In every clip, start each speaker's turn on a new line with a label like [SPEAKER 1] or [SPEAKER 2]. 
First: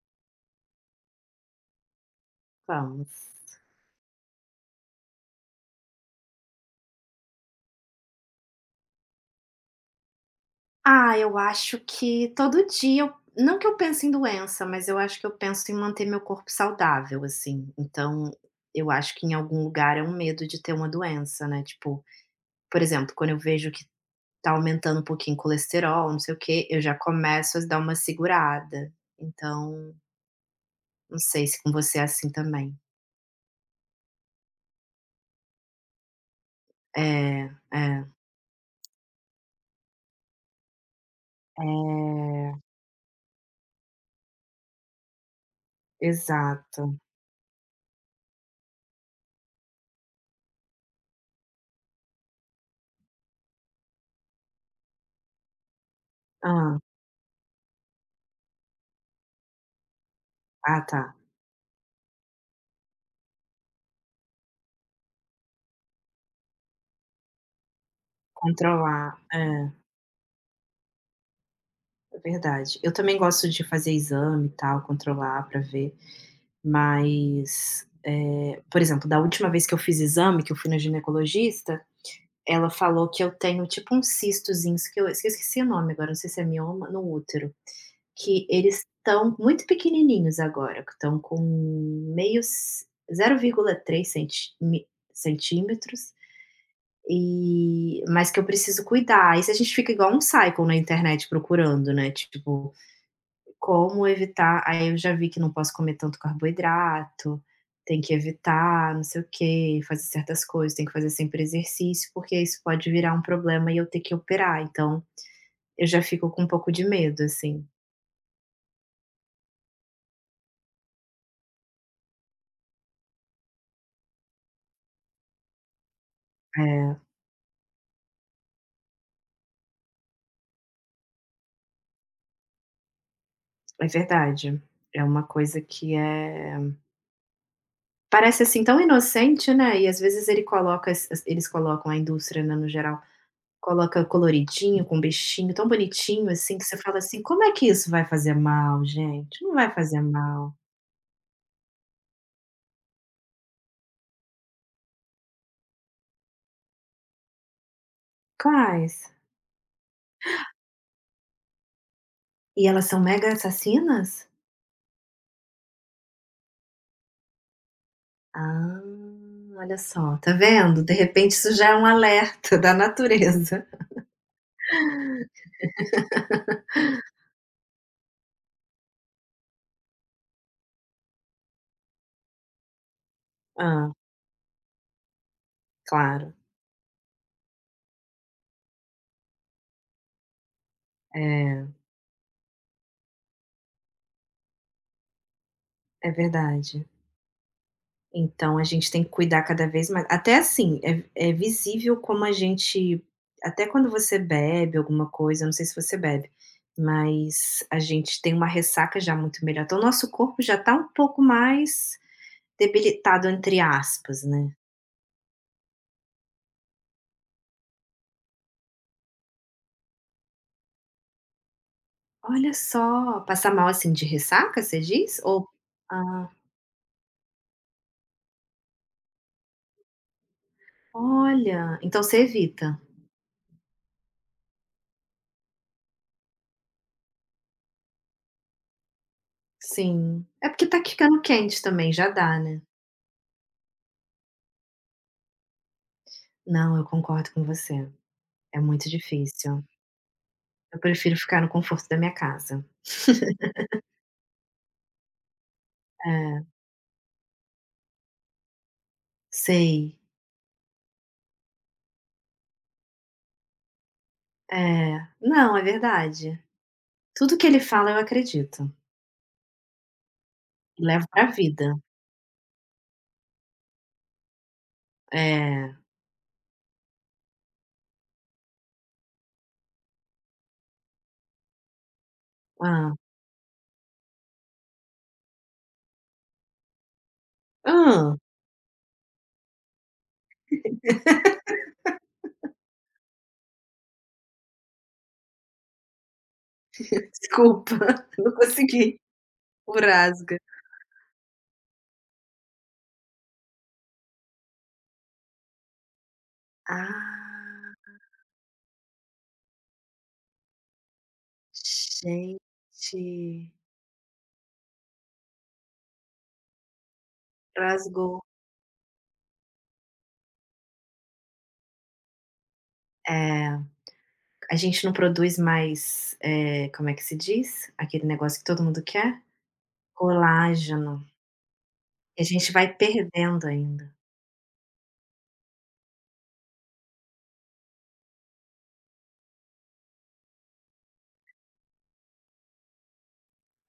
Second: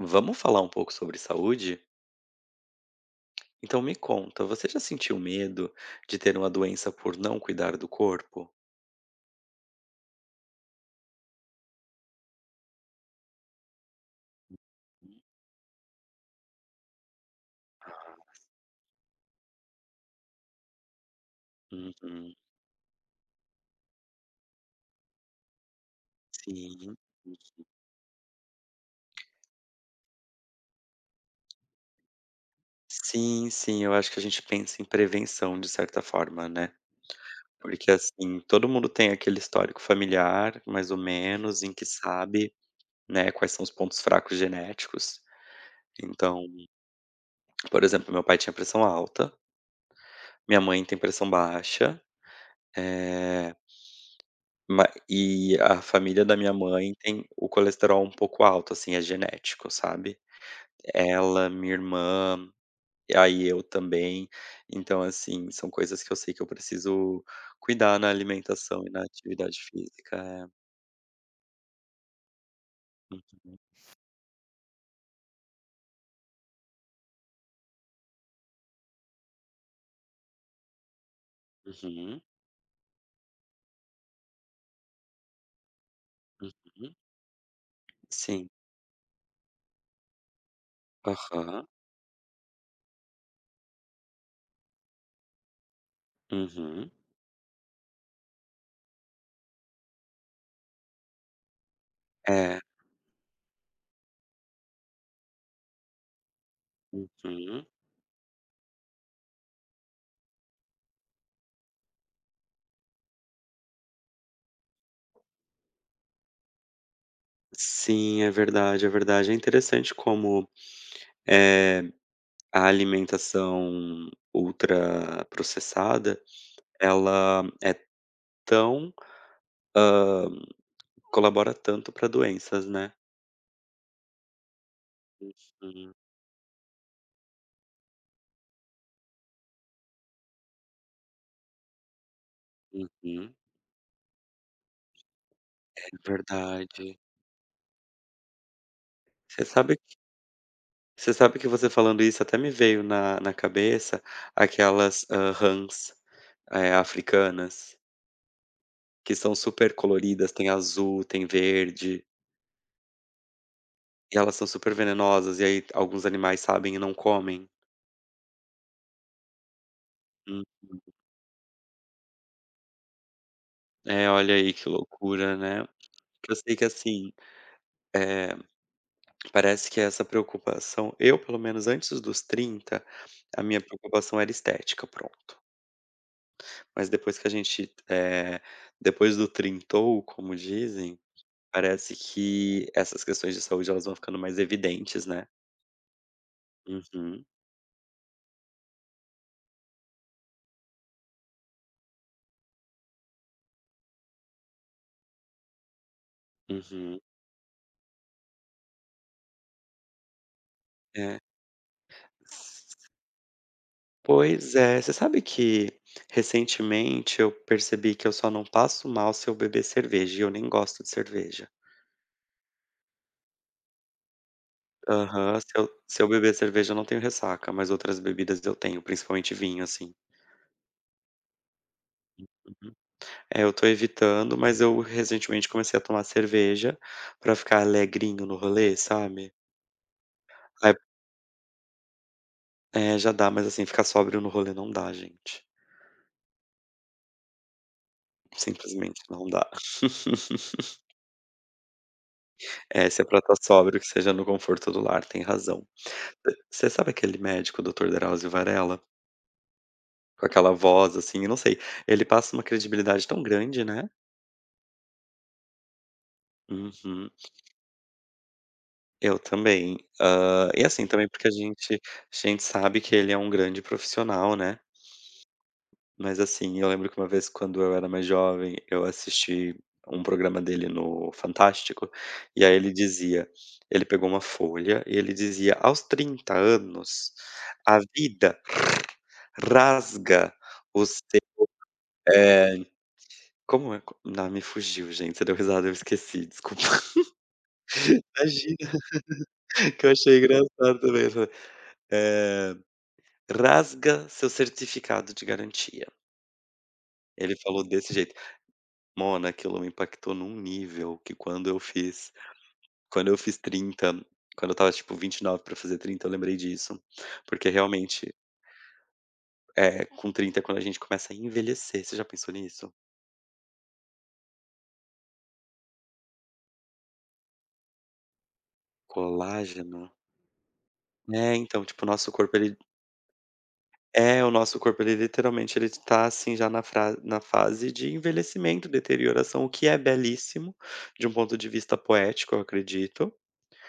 [SPEAKER 1] Vamos falar um pouco sobre saúde?
[SPEAKER 2] Vamos.
[SPEAKER 1] Então me conta, você já sentiu medo de ter uma doença por não cuidar do corpo?
[SPEAKER 2] Ah, eu acho que todo dia eu não que eu pense em doença, mas eu acho que eu penso em manter meu corpo saudável, assim. Então, eu acho que em algum lugar é um medo de ter uma doença, né, tipo,
[SPEAKER 1] Uhum.
[SPEAKER 2] por exemplo, quando eu vejo que tá aumentando um pouquinho o colesterol, não sei o quê, eu já
[SPEAKER 1] Sim.
[SPEAKER 2] começo a dar uma segurada. Então, não sei se com você é assim também.
[SPEAKER 1] Sim, sim, eu acho que a gente pensa em prevenção de certa forma, né.
[SPEAKER 2] É,
[SPEAKER 1] Porque,
[SPEAKER 2] é.
[SPEAKER 1] assim, todo mundo tem aquele histórico familiar, mais ou menos, em que
[SPEAKER 2] É,
[SPEAKER 1] sabe, né, quais são os pontos fracos genéticos. Então,
[SPEAKER 2] exato.
[SPEAKER 1] por exemplo, meu pai tinha pressão alta, minha mãe tem pressão baixa, eh Ma e a família da minha
[SPEAKER 2] Ah.
[SPEAKER 1] mãe tem o colesterol um pouco alto, assim, é genético, sabe.
[SPEAKER 2] Ah, tá.
[SPEAKER 1] Ela, minha irmã, e aí eu também. Então, assim, são coisas que eu sei que eu preciso cuidar na alimentação e na
[SPEAKER 2] Controlar. É.
[SPEAKER 1] atividade física. É.
[SPEAKER 2] É verdade. Eu também
[SPEAKER 1] Hum.
[SPEAKER 2] gosto de fazer exame e tal, controlar pra ver, mas, por exemplo, da última vez que eu fiz exame, que eu fui na ginecologista,
[SPEAKER 1] Uhum,
[SPEAKER 2] ela falou que eu tenho tipo uns cistozinhos que eu esqueci o nome agora, não sei se é mioma,
[SPEAKER 1] uhum.
[SPEAKER 2] no útero, que
[SPEAKER 1] Sim.
[SPEAKER 2] eles estão muito pequenininhos agora, que estão com
[SPEAKER 1] Aham.
[SPEAKER 2] meio ce 0,3 centímetros,
[SPEAKER 1] Uhum.
[SPEAKER 2] mas que eu preciso cuidar. Aí se a gente fica igual um cycle na internet procurando, né,
[SPEAKER 1] É.
[SPEAKER 2] tipo como evitar. Aí eu já vi que não posso comer tanto carboidrato,
[SPEAKER 1] Uhum.
[SPEAKER 2] tem que evitar não sei o quê, fazer certas coisas, tem que fazer sempre exercício, porque isso pode virar um problema e eu ter que operar, então eu já fico com um pouco de medo, assim.
[SPEAKER 1] Sim, é verdade, é verdade. É interessante como, eh, a alimentação ultraprocessada,
[SPEAKER 2] É,
[SPEAKER 1] ela é Então, colabora tanto para doenças, né.
[SPEAKER 2] é verdade. É uma coisa que
[SPEAKER 1] Uhum,
[SPEAKER 2] parece, assim, tão inocente, né, e às vezes eles colocam a indústria, né, no geral,
[SPEAKER 1] uhum.
[SPEAKER 2] coloca coloridinho, com bichinho, tão
[SPEAKER 1] É
[SPEAKER 2] bonitinho, assim, que você
[SPEAKER 1] verdade.
[SPEAKER 2] fala assim: "Como é que isso vai fazer mal, gente?
[SPEAKER 1] Você
[SPEAKER 2] Não vai
[SPEAKER 1] sabe
[SPEAKER 2] fazer mal".
[SPEAKER 1] você sabe que você falando isso até me veio na cabeça aquelas, rãs, africanas,
[SPEAKER 2] Quais?
[SPEAKER 1] que são super coloridas, tem azul, tem verde,
[SPEAKER 2] E elas são mega
[SPEAKER 1] e
[SPEAKER 2] assassinas?
[SPEAKER 1] elas são super venenosas, e aí alguns animais sabem e não comem.
[SPEAKER 2] Ah, olha só, tá
[SPEAKER 1] Uhum.
[SPEAKER 2] vendo? De repente isso já é um alerta da natureza.
[SPEAKER 1] É, olha aí que loucura, né. Eu sei que assim, eh Parece que essa preocupação eu, pelo menos antes dos 30, a minha
[SPEAKER 2] Ah,
[SPEAKER 1] preocupação era estética, pronto.
[SPEAKER 2] claro,
[SPEAKER 1] Mas depois que a gente, depois do trintou, como dizem,
[SPEAKER 2] é,
[SPEAKER 1] parece que essas questões de saúde elas vão ficando mais evidentes, né.
[SPEAKER 2] é verdade.
[SPEAKER 1] Uhum,
[SPEAKER 2] Então a gente tem que cuidar cada vez mais, até assim, é visível como a gente até quando você bebe alguma coisa, eu não sei se você bebe,
[SPEAKER 1] uhum.
[SPEAKER 2] mas a gente tem uma ressaca já muito melhor, então o nosso corpo já tá um
[SPEAKER 1] É.
[SPEAKER 2] pouco mais "debilitado", entre aspas, né.
[SPEAKER 1] Pois é, você sabe que recentemente eu percebi que eu só não passo mal se eu beber cerveja, e eu nem gosto de cerveja.
[SPEAKER 2] Olha só, passar mal, assim, de ressaca, você diz?
[SPEAKER 1] Aham.
[SPEAKER 2] Ou
[SPEAKER 1] Se eu
[SPEAKER 2] Ah,
[SPEAKER 1] beber cerveja, eu não tenho ressaca, mas outras bebidas eu tenho, principalmente vinho, assim.
[SPEAKER 2] olha, então você
[SPEAKER 1] Uhum.
[SPEAKER 2] evita.
[SPEAKER 1] É, eu tô evitando, mas eu recentemente comecei a tomar cerveja pra ficar alegrinho no rolê, sabe?
[SPEAKER 2] Sim. É porque
[SPEAKER 1] Aí
[SPEAKER 2] tá ficando quente também, já dá, né.
[SPEAKER 1] é, já dá, mas assim, ficar sóbrio no rolê não dá, gente.
[SPEAKER 2] Não, eu concordo com você, é muito
[SPEAKER 1] Simplesmente não dá.
[SPEAKER 2] difícil. Eu prefiro ficar no conforto da minha casa.
[SPEAKER 1] É, se é pra estar sóbrio, que seja no conforto do lar, tem razão.
[SPEAKER 2] É,
[SPEAKER 1] Você sabe aquele médico, Dr. Drauzio Varella?
[SPEAKER 2] sei.
[SPEAKER 1] Com aquela voz, assim, eu não sei. Ele passa uma credibilidade tão grande, né?
[SPEAKER 2] É. Não, é verdade.
[SPEAKER 1] Uhum.
[SPEAKER 2] Tudo que ele fala eu acredito,
[SPEAKER 1] Eu também. E assim,
[SPEAKER 2] levo
[SPEAKER 1] também
[SPEAKER 2] pra
[SPEAKER 1] porque a
[SPEAKER 2] vida.
[SPEAKER 1] gente a gente sabe que ele é um grande profissional, né,
[SPEAKER 2] É.
[SPEAKER 1] mas assim, eu lembro que uma vez quando eu era mais jovem, eu assisti um programa dele no Fantástico, e aí ele
[SPEAKER 2] Ah.
[SPEAKER 1] dizia ele pegou uma folha e ele dizia: "Aos 30 anos, a
[SPEAKER 2] Hã.
[SPEAKER 1] vida rasga os te" eh, como é co ah, me fugiu, gente, você deu risada, eu esqueci, desculpa.
[SPEAKER 2] Desculpa, não
[SPEAKER 1] Imagina,
[SPEAKER 2] consegui. O
[SPEAKER 1] que eu achei
[SPEAKER 2] rasga.
[SPEAKER 1] engraçado também. Eh "Rasga seu certificado de garantia". Ele falou
[SPEAKER 2] Ah,
[SPEAKER 1] desse jeito. Mona, aquilo me impactou num nível que quando eu fiz
[SPEAKER 2] gente.
[SPEAKER 1] quando eu fiz 30, quando eu estava, tipo, 29 pra fazer 30, eu lembrei disso, porque realmente,
[SPEAKER 2] Rasgou.
[SPEAKER 1] com 30, é quando a gente começa a envelhecer, você já pensou nisso?
[SPEAKER 2] É, a gente não produz mais, como é que se diz? Aquele negócio que todo mundo quer?
[SPEAKER 1] Colágeno.
[SPEAKER 2] Colágeno.
[SPEAKER 1] É, então, tipo, o nosso
[SPEAKER 2] E a
[SPEAKER 1] corpo
[SPEAKER 2] gente
[SPEAKER 1] ele
[SPEAKER 2] vai perdendo ainda.
[SPEAKER 1] é, o nosso corpo ele literalmente ele tá, assim, já na fra na fase de envelhecimento, deterioração, o que é belíssimo, de um ponto de vista poético, eu acredito.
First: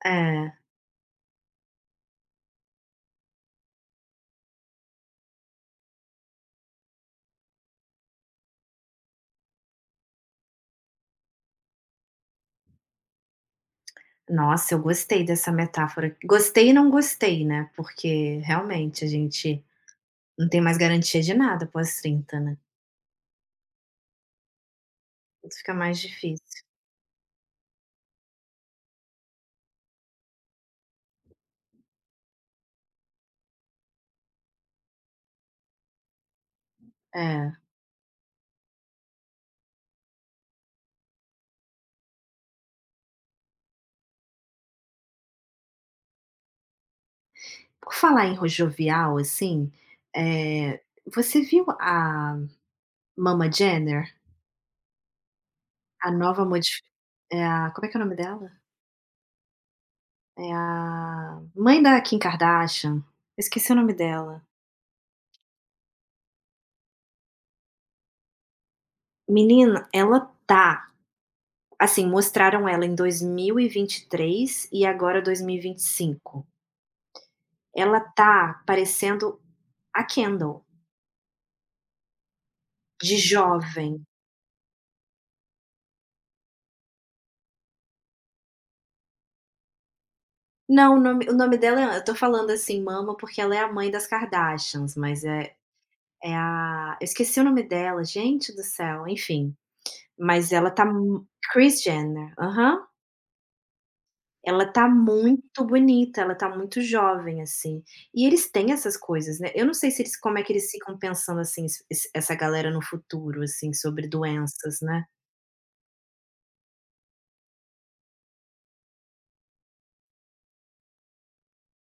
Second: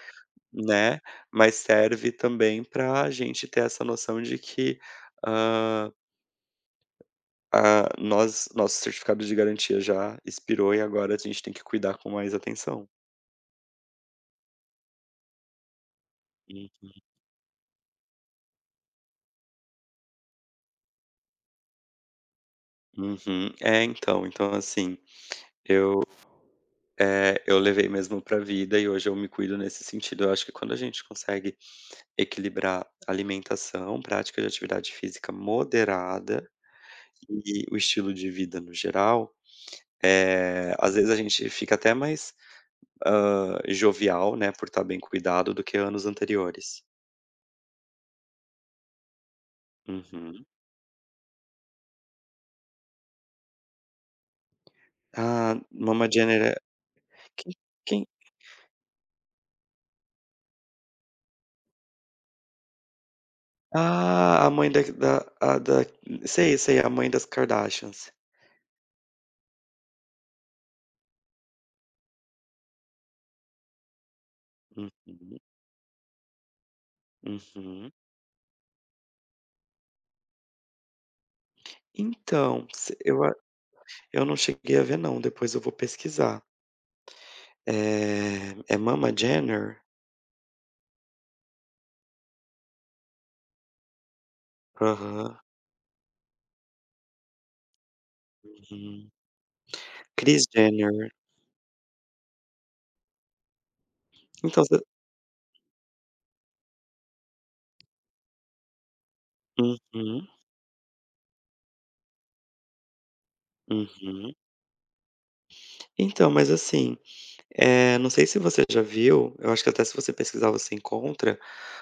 [SPEAKER 2] É.
[SPEAKER 1] Né, mas serve também para a gente ter essa noção de que, hã, a nós nosso certificado de garantia já expirou e agora a gente tem que cuidar com mais atenção.
[SPEAKER 2] Nossa, eu gostei dessa metáfora. Gostei e
[SPEAKER 1] Hum.
[SPEAKER 2] não gostei, né, porque realmente a gente não tem mais garantia de nada após 30, né.
[SPEAKER 1] Uhum. É, então assim,
[SPEAKER 2] Tudo fica mais
[SPEAKER 1] eu,
[SPEAKER 2] difícil.
[SPEAKER 1] é eu levei mesmo pra vida e hoje eu me cuido nesse sentido. Eu acho que quando a gente consegue equilibrar alimentação, prática de atividade física moderada
[SPEAKER 2] É.
[SPEAKER 1] e o estilo de vida no geral, é às vezes a gente fica até mais jovial, né, por estar bem cuidado, do que anos anteriores.
[SPEAKER 2] Por falar em rojovial, assim,
[SPEAKER 1] Uhum.
[SPEAKER 2] eh, você viu a Mama Jenner?
[SPEAKER 1] Ah, Mama
[SPEAKER 2] A
[SPEAKER 1] Jenner
[SPEAKER 2] nova
[SPEAKER 1] é
[SPEAKER 2] modif é
[SPEAKER 1] quem
[SPEAKER 2] a Como é que é o
[SPEAKER 1] quem
[SPEAKER 2] nome dela? É a mãe da Kim Kardashian, eu esqueci o nome dela.
[SPEAKER 1] ah, a mãe da sei, sei, a mãe das Kardashians.
[SPEAKER 2] Menina, ela tá assim, mostraram ela em dois mil e vinte e três e agora
[SPEAKER 1] Uhum,
[SPEAKER 2] dois mil e vinte e cinco.
[SPEAKER 1] uhum.
[SPEAKER 2] Ela tá parecendo a Kendall,
[SPEAKER 1] Então, se
[SPEAKER 2] de
[SPEAKER 1] eu a
[SPEAKER 2] jovem.
[SPEAKER 1] eu não cheguei a ver não, depois eu vou pesquisar. É Mama Jenner?
[SPEAKER 2] Não, o nome dela eu tô falando assim, Mama, porque ela é a mãe das Kardashians, mas
[SPEAKER 1] Aham,
[SPEAKER 2] é é a eu esqueci o nome dela, gente do céu,
[SPEAKER 1] uhum.
[SPEAKER 2] enfim.
[SPEAKER 1] Kris
[SPEAKER 2] Mas ela tá
[SPEAKER 1] Jenner.
[SPEAKER 2] Chris Jenner, aham.
[SPEAKER 1] Então
[SPEAKER 2] Ela
[SPEAKER 1] você
[SPEAKER 2] tá muito bonita, ela tá muito jovem, assim. E eles têm essas coisas, né. Eu não sei se eles
[SPEAKER 1] uhum,
[SPEAKER 2] como é que eles ficam pensando, assim, es esse essa galera no futuro, assim, sobre
[SPEAKER 1] uhum.
[SPEAKER 2] doenças, né.
[SPEAKER 1] Então, mas assim não sei se você já viu, eu acho que até se você pesquisar você encontra,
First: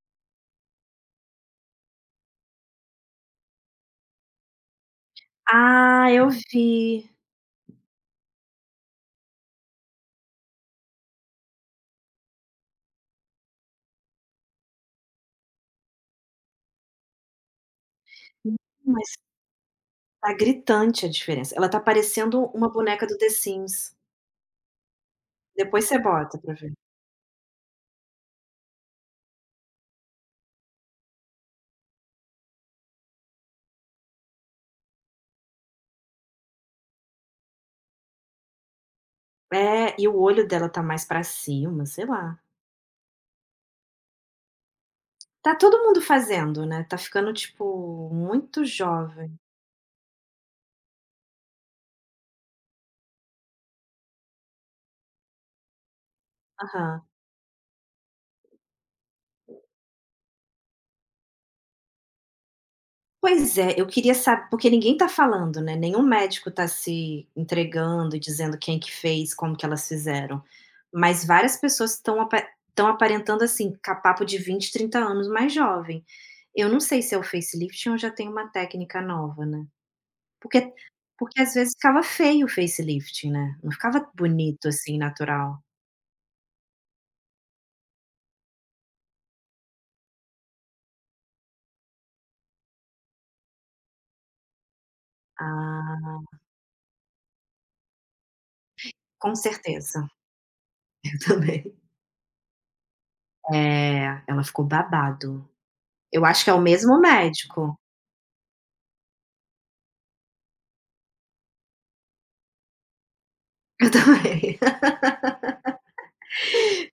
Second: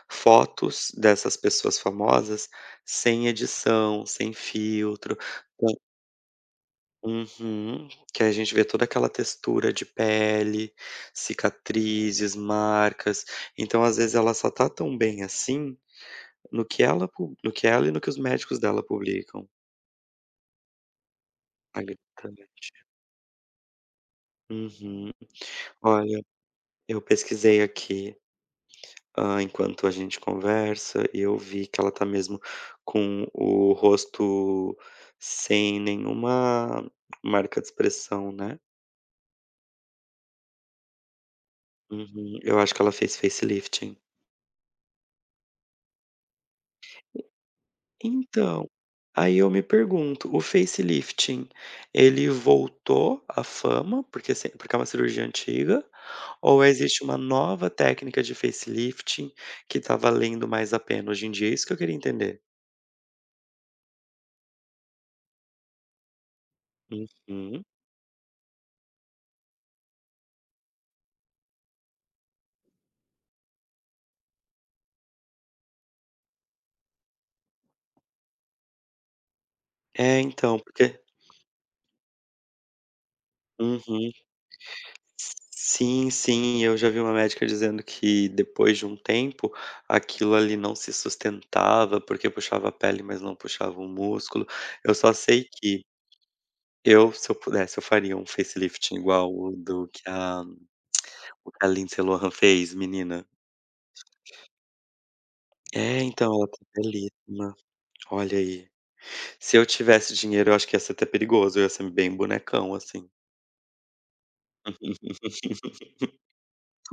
[SPEAKER 1] fotos dessas pessoas famosas sem edição, sem filtro, com
[SPEAKER 2] Ah, eu vi.
[SPEAKER 1] uhum, que a gente vê toda aquela textura de pele, cicatrizes, marcas. Então, às vezes, ela só tá tão bem assim no que ela pub no que ela e no que os
[SPEAKER 2] Hum,
[SPEAKER 1] médicos dela
[SPEAKER 2] mas
[SPEAKER 1] publicam.
[SPEAKER 2] tá gritante a diferença. Ela tá
[SPEAKER 1] Ali
[SPEAKER 2] parecendo
[SPEAKER 1] também.
[SPEAKER 2] uma boneca do The Sims.
[SPEAKER 1] Uhum.
[SPEAKER 2] Depois você
[SPEAKER 1] Olha,
[SPEAKER 2] bota pra ver.
[SPEAKER 1] eu pesquisei aqui Ah, enquanto a gente conversa, eu vi que ela tá mesmo com o rosto sem nenhuma marca de expressão, né.
[SPEAKER 2] É, e o olho dela tá mais pra cima, sei lá.
[SPEAKER 1] Uhum. Eu acho que ela fez facelifting.
[SPEAKER 2] Tá todo mundo fazendo, né, tá ficando, tipo, muito
[SPEAKER 1] Então,
[SPEAKER 2] jovem.
[SPEAKER 1] aí eu me pergunto, o facelifting, ele voltou à fama, porque assim porque é uma cirurgia antiga, ou
[SPEAKER 2] Aham.
[SPEAKER 1] existe uma nova técnica de facelifting que tá valendo mais a pena hoje em dia? É isso que eu queria entender.
[SPEAKER 2] Pois é, eu queria saber porque ninguém está falando, né, nenhum médico está se
[SPEAKER 1] Uhum.
[SPEAKER 2] entregando e dizendo quem que fez, como que elas fizeram, mas várias pessoas estão aparentando, assim, ca de 20 30 anos mais jovem. Eu não sei se é o facelifting ou já tem uma técnica nova, né.
[SPEAKER 1] É, então,
[SPEAKER 2] Porque
[SPEAKER 1] porque
[SPEAKER 2] porque às vezes ficava feio o facelifting, né, não ficava
[SPEAKER 1] uhum.
[SPEAKER 2] bonito, assim, natural.
[SPEAKER 1] Sim, sim, eu já vi uma médica dizendo que depois de um tempo aquilo ali não se sustentava, porque puxava a pele, mas não puxava o músculo. Eu só sei que
[SPEAKER 2] Ah,
[SPEAKER 1] eu, se eu pudesse, eu faria um facelift igual
[SPEAKER 2] com
[SPEAKER 1] o do que
[SPEAKER 2] certeza,
[SPEAKER 1] a, o
[SPEAKER 2] também.
[SPEAKER 1] que a Lindsay Lohan fez, menina.
[SPEAKER 2] É, ela ficou babado.
[SPEAKER 1] É,
[SPEAKER 2] Eu
[SPEAKER 1] então,
[SPEAKER 2] acho
[SPEAKER 1] ela
[SPEAKER 2] que é
[SPEAKER 1] tá
[SPEAKER 2] o mesmo
[SPEAKER 1] belíssima.
[SPEAKER 2] médico.
[SPEAKER 1] Olha aí. Se eu tivesse dinheiro, eu acho que ia ser até perigoso. Eu ia ser bem bonecão, assim.
[SPEAKER 2] Eu também.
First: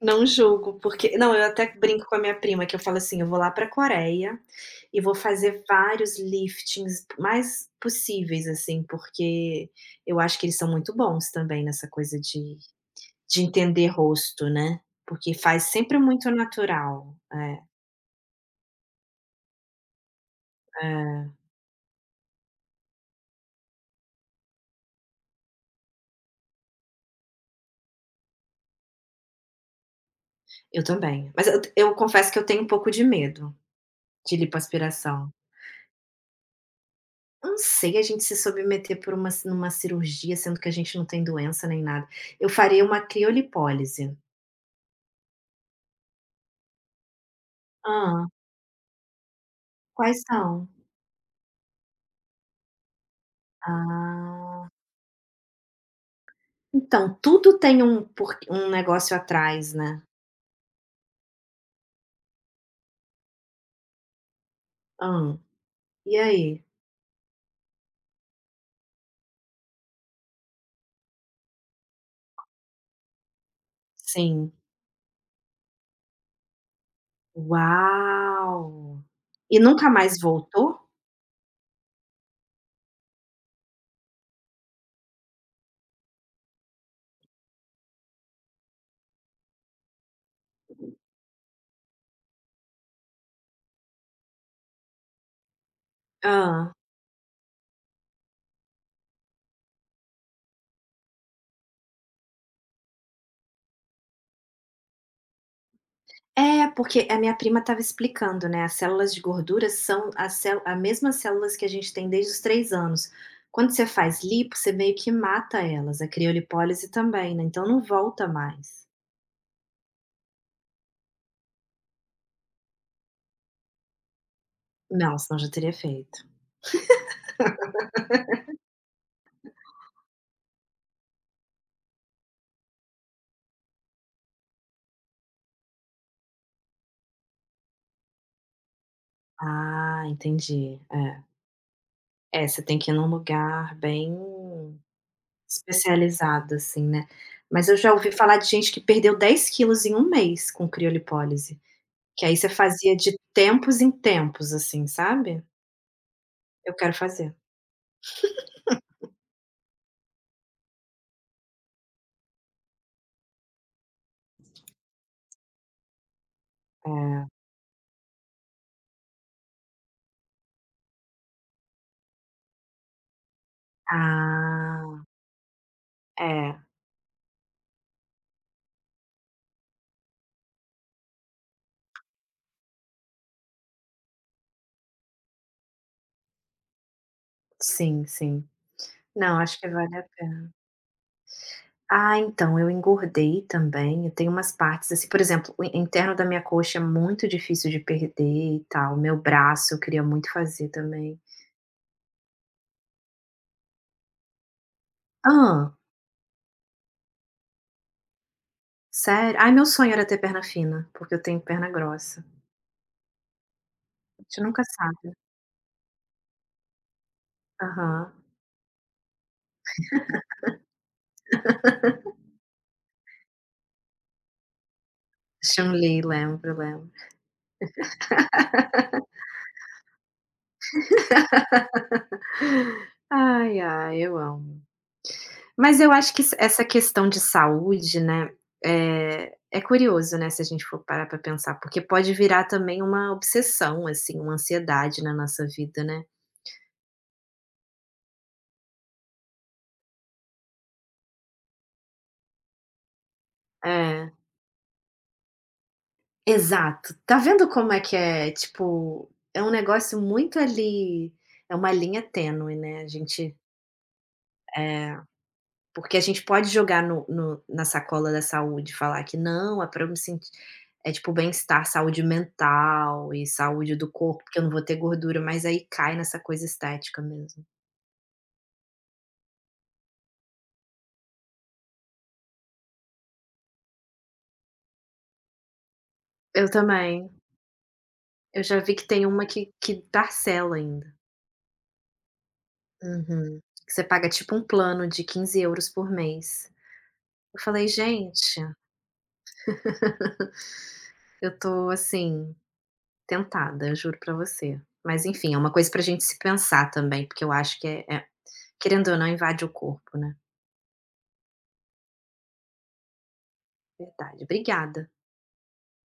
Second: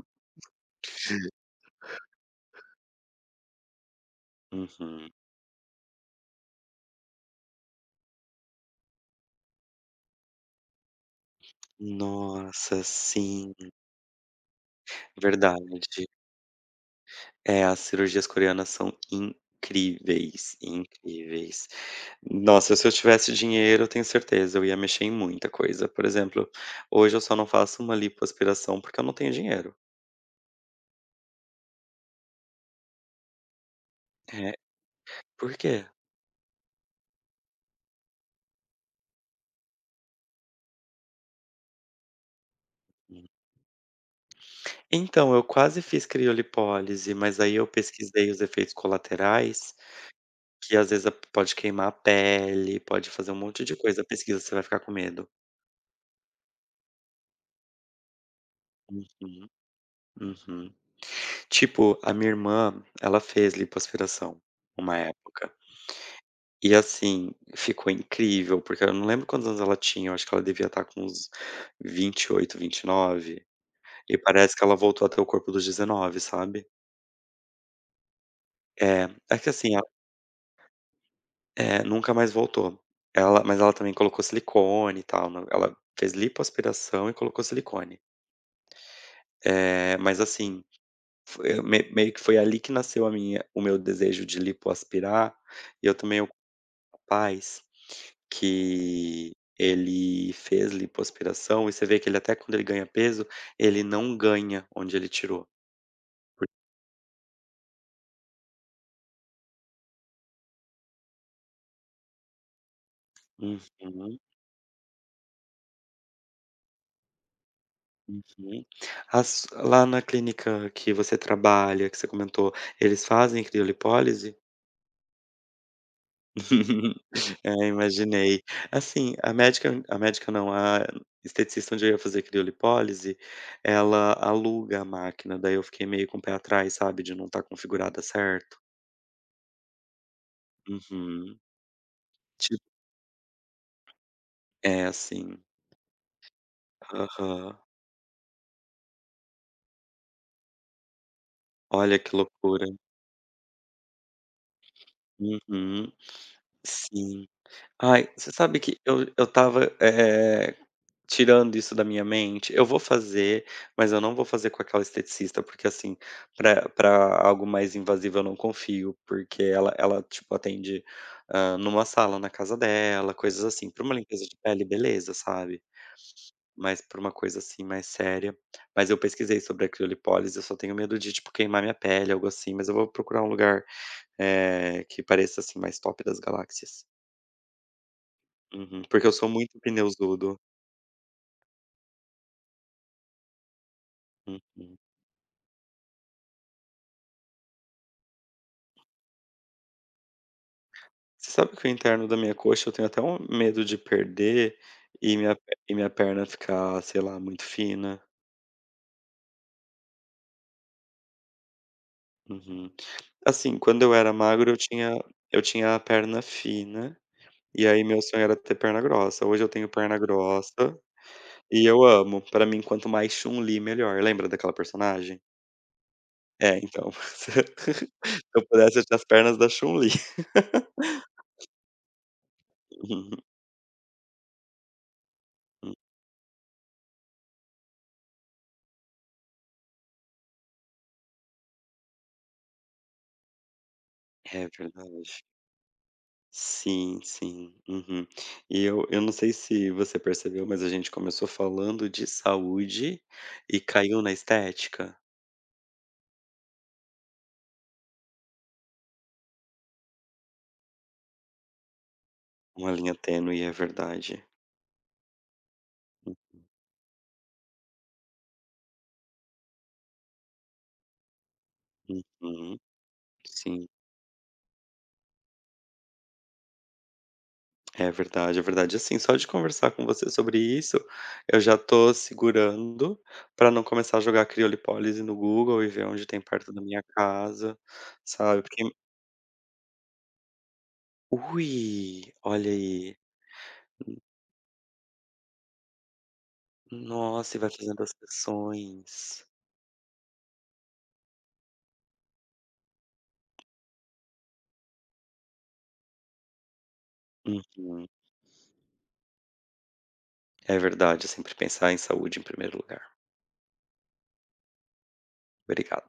[SPEAKER 2] Não julgo, porque não, eu até brinco com a minha prima que eu falo assim: "Eu vou lá pra Coreia e
[SPEAKER 1] Uhum.
[SPEAKER 2] vou fazer vários liftings mais possíveis, assim", porque eu acho que eles são muito bons também nessa coisa de
[SPEAKER 1] Nossa,
[SPEAKER 2] de
[SPEAKER 1] sim,
[SPEAKER 2] entender rosto, né, porque faz
[SPEAKER 1] verdade.
[SPEAKER 2] sempre muito natural. É,
[SPEAKER 1] É, as cirurgias coreanas são incríveis,
[SPEAKER 2] é.
[SPEAKER 1] incríveis. Nossa, se eu tivesse dinheiro, eu tenho certeza, eu ia mexer em muita coisa. Por exemplo, hoje eu só não faço uma lipoaspiração porque eu não tenho dinheiro.
[SPEAKER 2] Eu também, mas eu confesso que eu tenho um pouco de medo de
[SPEAKER 1] É,
[SPEAKER 2] lipoaspiração.
[SPEAKER 1] por quê?
[SPEAKER 2] Não sei, a gente se submeter por uma numa cirurgia, sendo que a gente não tem doença nem nada. Eu faria uma criolipólise.
[SPEAKER 1] Então, eu quase fiz criolipólise, mas aí eu
[SPEAKER 2] Hã.
[SPEAKER 1] pesquisei os efeitos colaterais,
[SPEAKER 2] Quais são?
[SPEAKER 1] que às vezes pode queimar a pele, pode fazer um monte de coisa. Pesquisa, você vai
[SPEAKER 2] Ah,
[SPEAKER 1] ficar com medo.
[SPEAKER 2] então tudo tem um porq um negócio
[SPEAKER 1] Uhum,
[SPEAKER 2] atrás, né.
[SPEAKER 1] uhum. Tipo, a minha irmã, ela fez lipoaspiração uma
[SPEAKER 2] Hã,
[SPEAKER 1] época.
[SPEAKER 2] e aí?
[SPEAKER 1] E assim, ficou incrível, porque eu não lembro quantos anos ela tinha, eu acho que ela devia estar com uns 28, 29, E
[SPEAKER 2] Sim.
[SPEAKER 1] parece que ela voltou até o corpo dos 19, sabe.
[SPEAKER 2] Uau!
[SPEAKER 1] É, é que
[SPEAKER 2] E
[SPEAKER 1] assim, a
[SPEAKER 2] nunca mais voltou?
[SPEAKER 1] é, nunca mais voltou. Ela mas ela também colocou silicone e tal, no ela fez lipoaspiração e colocou silicone. Mas assim, foi eu me meio que foi ali que nasceu a minha o meu desejo de lipoaspirar, e eu tomei o
[SPEAKER 2] Hã.
[SPEAKER 1] Compás Que ele fez lipoaspiração e você vê que ele até quando ele ganha peso, ele não ganha onde ele tirou.
[SPEAKER 2] É, porque a minha prima estava explicando, né, as células de gordura são as célu a mesmas células que a gente tem desde os 3 anos.
[SPEAKER 1] Uhum,
[SPEAKER 2] Quando você faz lipo, você meio que mata elas, a criolipólise também, né, então não volta
[SPEAKER 1] uhum.
[SPEAKER 2] mais.
[SPEAKER 1] As lá na clínica que você trabalha, que você comentou, eles fazem criolipólise?
[SPEAKER 2] Não, senão já teria feito.
[SPEAKER 1] É, imaginei. Assim, a médica não, a esteticista onde eu ia fazer criolipólise, ela aluga a máquina, daí eu fiquei meio com o pé atrás, sabe, de não estar configurada certo.
[SPEAKER 2] Ah, entendi. É.
[SPEAKER 1] Uhum.
[SPEAKER 2] É,
[SPEAKER 1] Ti
[SPEAKER 2] você tem que ir num lugar bem
[SPEAKER 1] é, assim
[SPEAKER 2] especializado, assim, né.
[SPEAKER 1] Aham.
[SPEAKER 2] Mas eu já ouvi falar de gente que perdeu 10 quilos em um mês com criolipólise,
[SPEAKER 1] Olha que
[SPEAKER 2] que aí você
[SPEAKER 1] loucura.
[SPEAKER 2] fazia de tempos em tempos, assim, sabe.
[SPEAKER 1] Uhum.
[SPEAKER 2] Eu quero
[SPEAKER 1] Sim.
[SPEAKER 2] fazer.
[SPEAKER 1] Ai, você sabe que eu tava tirando isso da minha mente. Eu vou fazer, mas eu não vou fazer com aquela esteticista, porque assim, pra
[SPEAKER 2] É.
[SPEAKER 1] algo mais invasivo eu não confio, porque ela, tipo, atende, numa sala na casa dela, coisas assim. Pra uma limpeza de pele,
[SPEAKER 2] Ah,
[SPEAKER 1] beleza, sabe.
[SPEAKER 2] é.
[SPEAKER 1] Mas pra uma coisa assim mais séria mas eu pesquisei sobre a criolipólise, eu só tenho medo de, tipo, queimar minha pele, algo assim, mas eu vou procurar um lugar que pareça, assim, mais top das galáxias.
[SPEAKER 2] Sim, sim.
[SPEAKER 1] Uhum. Porque eu sou
[SPEAKER 2] Não,
[SPEAKER 1] muito
[SPEAKER 2] acho que vale a
[SPEAKER 1] pneuzudo.
[SPEAKER 2] pena. Ah, então, eu engordei também, eu tenho umas
[SPEAKER 1] Uhum.
[SPEAKER 2] partes, assim, por exemplo, o interno da minha coxa é muito difícil de perder e tal, meu braço eu queria muito fazer também.
[SPEAKER 1] Você sabe que o interno da minha coxa eu tenho até um medo de perder e minha pe
[SPEAKER 2] Hã?
[SPEAKER 1] e minha perna ficar, sei lá, muito fina.
[SPEAKER 2] Sério? Ai, meu sonho era ter perna fina, porque eu tenho perna grossa.
[SPEAKER 1] Uhum. Assim, quando eu era
[SPEAKER 2] A gente
[SPEAKER 1] magro
[SPEAKER 2] nunca sabe.
[SPEAKER 1] eu tinha a perna fina, e aí meu
[SPEAKER 2] Aham.
[SPEAKER 1] sonho era ter perna grossa. Hoje eu tenho perna grossa e eu amo. Pra mim, quanto mais Chun-Li, melhor. Lembra daquela personagem?
[SPEAKER 2] Chun-Li, lembro,
[SPEAKER 1] É,
[SPEAKER 2] lembro.
[SPEAKER 1] então, se eu pudesse eu tinha as pernas da Chun-Li.
[SPEAKER 2] Ai, ai, eu amo.
[SPEAKER 1] Hum,
[SPEAKER 2] Mas eu acho que esse essa questão de saúde, né, é curioso, né, se a gente for parar pra pensar, porque pode virar também uma obsessão, assim, uma
[SPEAKER 1] é
[SPEAKER 2] ansiedade na
[SPEAKER 1] verdade.
[SPEAKER 2] nossa vida, né.
[SPEAKER 1] Sim, sim. Uhum. E eu não sei se você percebeu, mas a gente começou falando de saúde e caiu
[SPEAKER 2] É.
[SPEAKER 1] na estética.
[SPEAKER 2] Exato. Tá vendo como é que é, tipo, é um negócio muito ali, é uma linha tênue,
[SPEAKER 1] Uma
[SPEAKER 2] né, a
[SPEAKER 1] linha
[SPEAKER 2] gente
[SPEAKER 1] tênue, é verdade.
[SPEAKER 2] é. Porque a gente pode jogar no no na sacola da saúde, falar que: "Não, é para eu me sentir" é tipo bem-estar, saúde
[SPEAKER 1] Uhum.
[SPEAKER 2] mental e
[SPEAKER 1] Sim,
[SPEAKER 2] saúde do corpo, que eu não vou ter gordura, mas aí cai nessa coisa estética mesmo.
[SPEAKER 1] é verdade, é verdade. Assim, só de conversar com você sobre isso, eu já tô segurando pra não começar a jogar criolipólise no Google e ver onde tem
[SPEAKER 2] Eu
[SPEAKER 1] perto da minha
[SPEAKER 2] também.
[SPEAKER 1] casa, sabe,
[SPEAKER 2] Eu já
[SPEAKER 1] porque
[SPEAKER 2] vi que tem uma que parcela ainda.
[SPEAKER 1] ui, olha aí.
[SPEAKER 2] Uhum. Que você paga tipo um plano de €15 por mês.
[SPEAKER 1] Nossa,
[SPEAKER 2] Eu
[SPEAKER 1] e vai
[SPEAKER 2] falei:
[SPEAKER 1] fazendo as
[SPEAKER 2] "Gente,
[SPEAKER 1] sessões.
[SPEAKER 2] eu tô, assim, tentada, eu juro pra você". Mas enfim, é uma coisa pra gente se pensar também, porque eu acho que é
[SPEAKER 1] Uhum.
[SPEAKER 2] é querendo ou não invade o corpo, né.
[SPEAKER 1] É verdade, sempre pensar em saúde em primeiro lugar.
[SPEAKER 2] Verdade, obrigada.
[SPEAKER 1] Obrigado.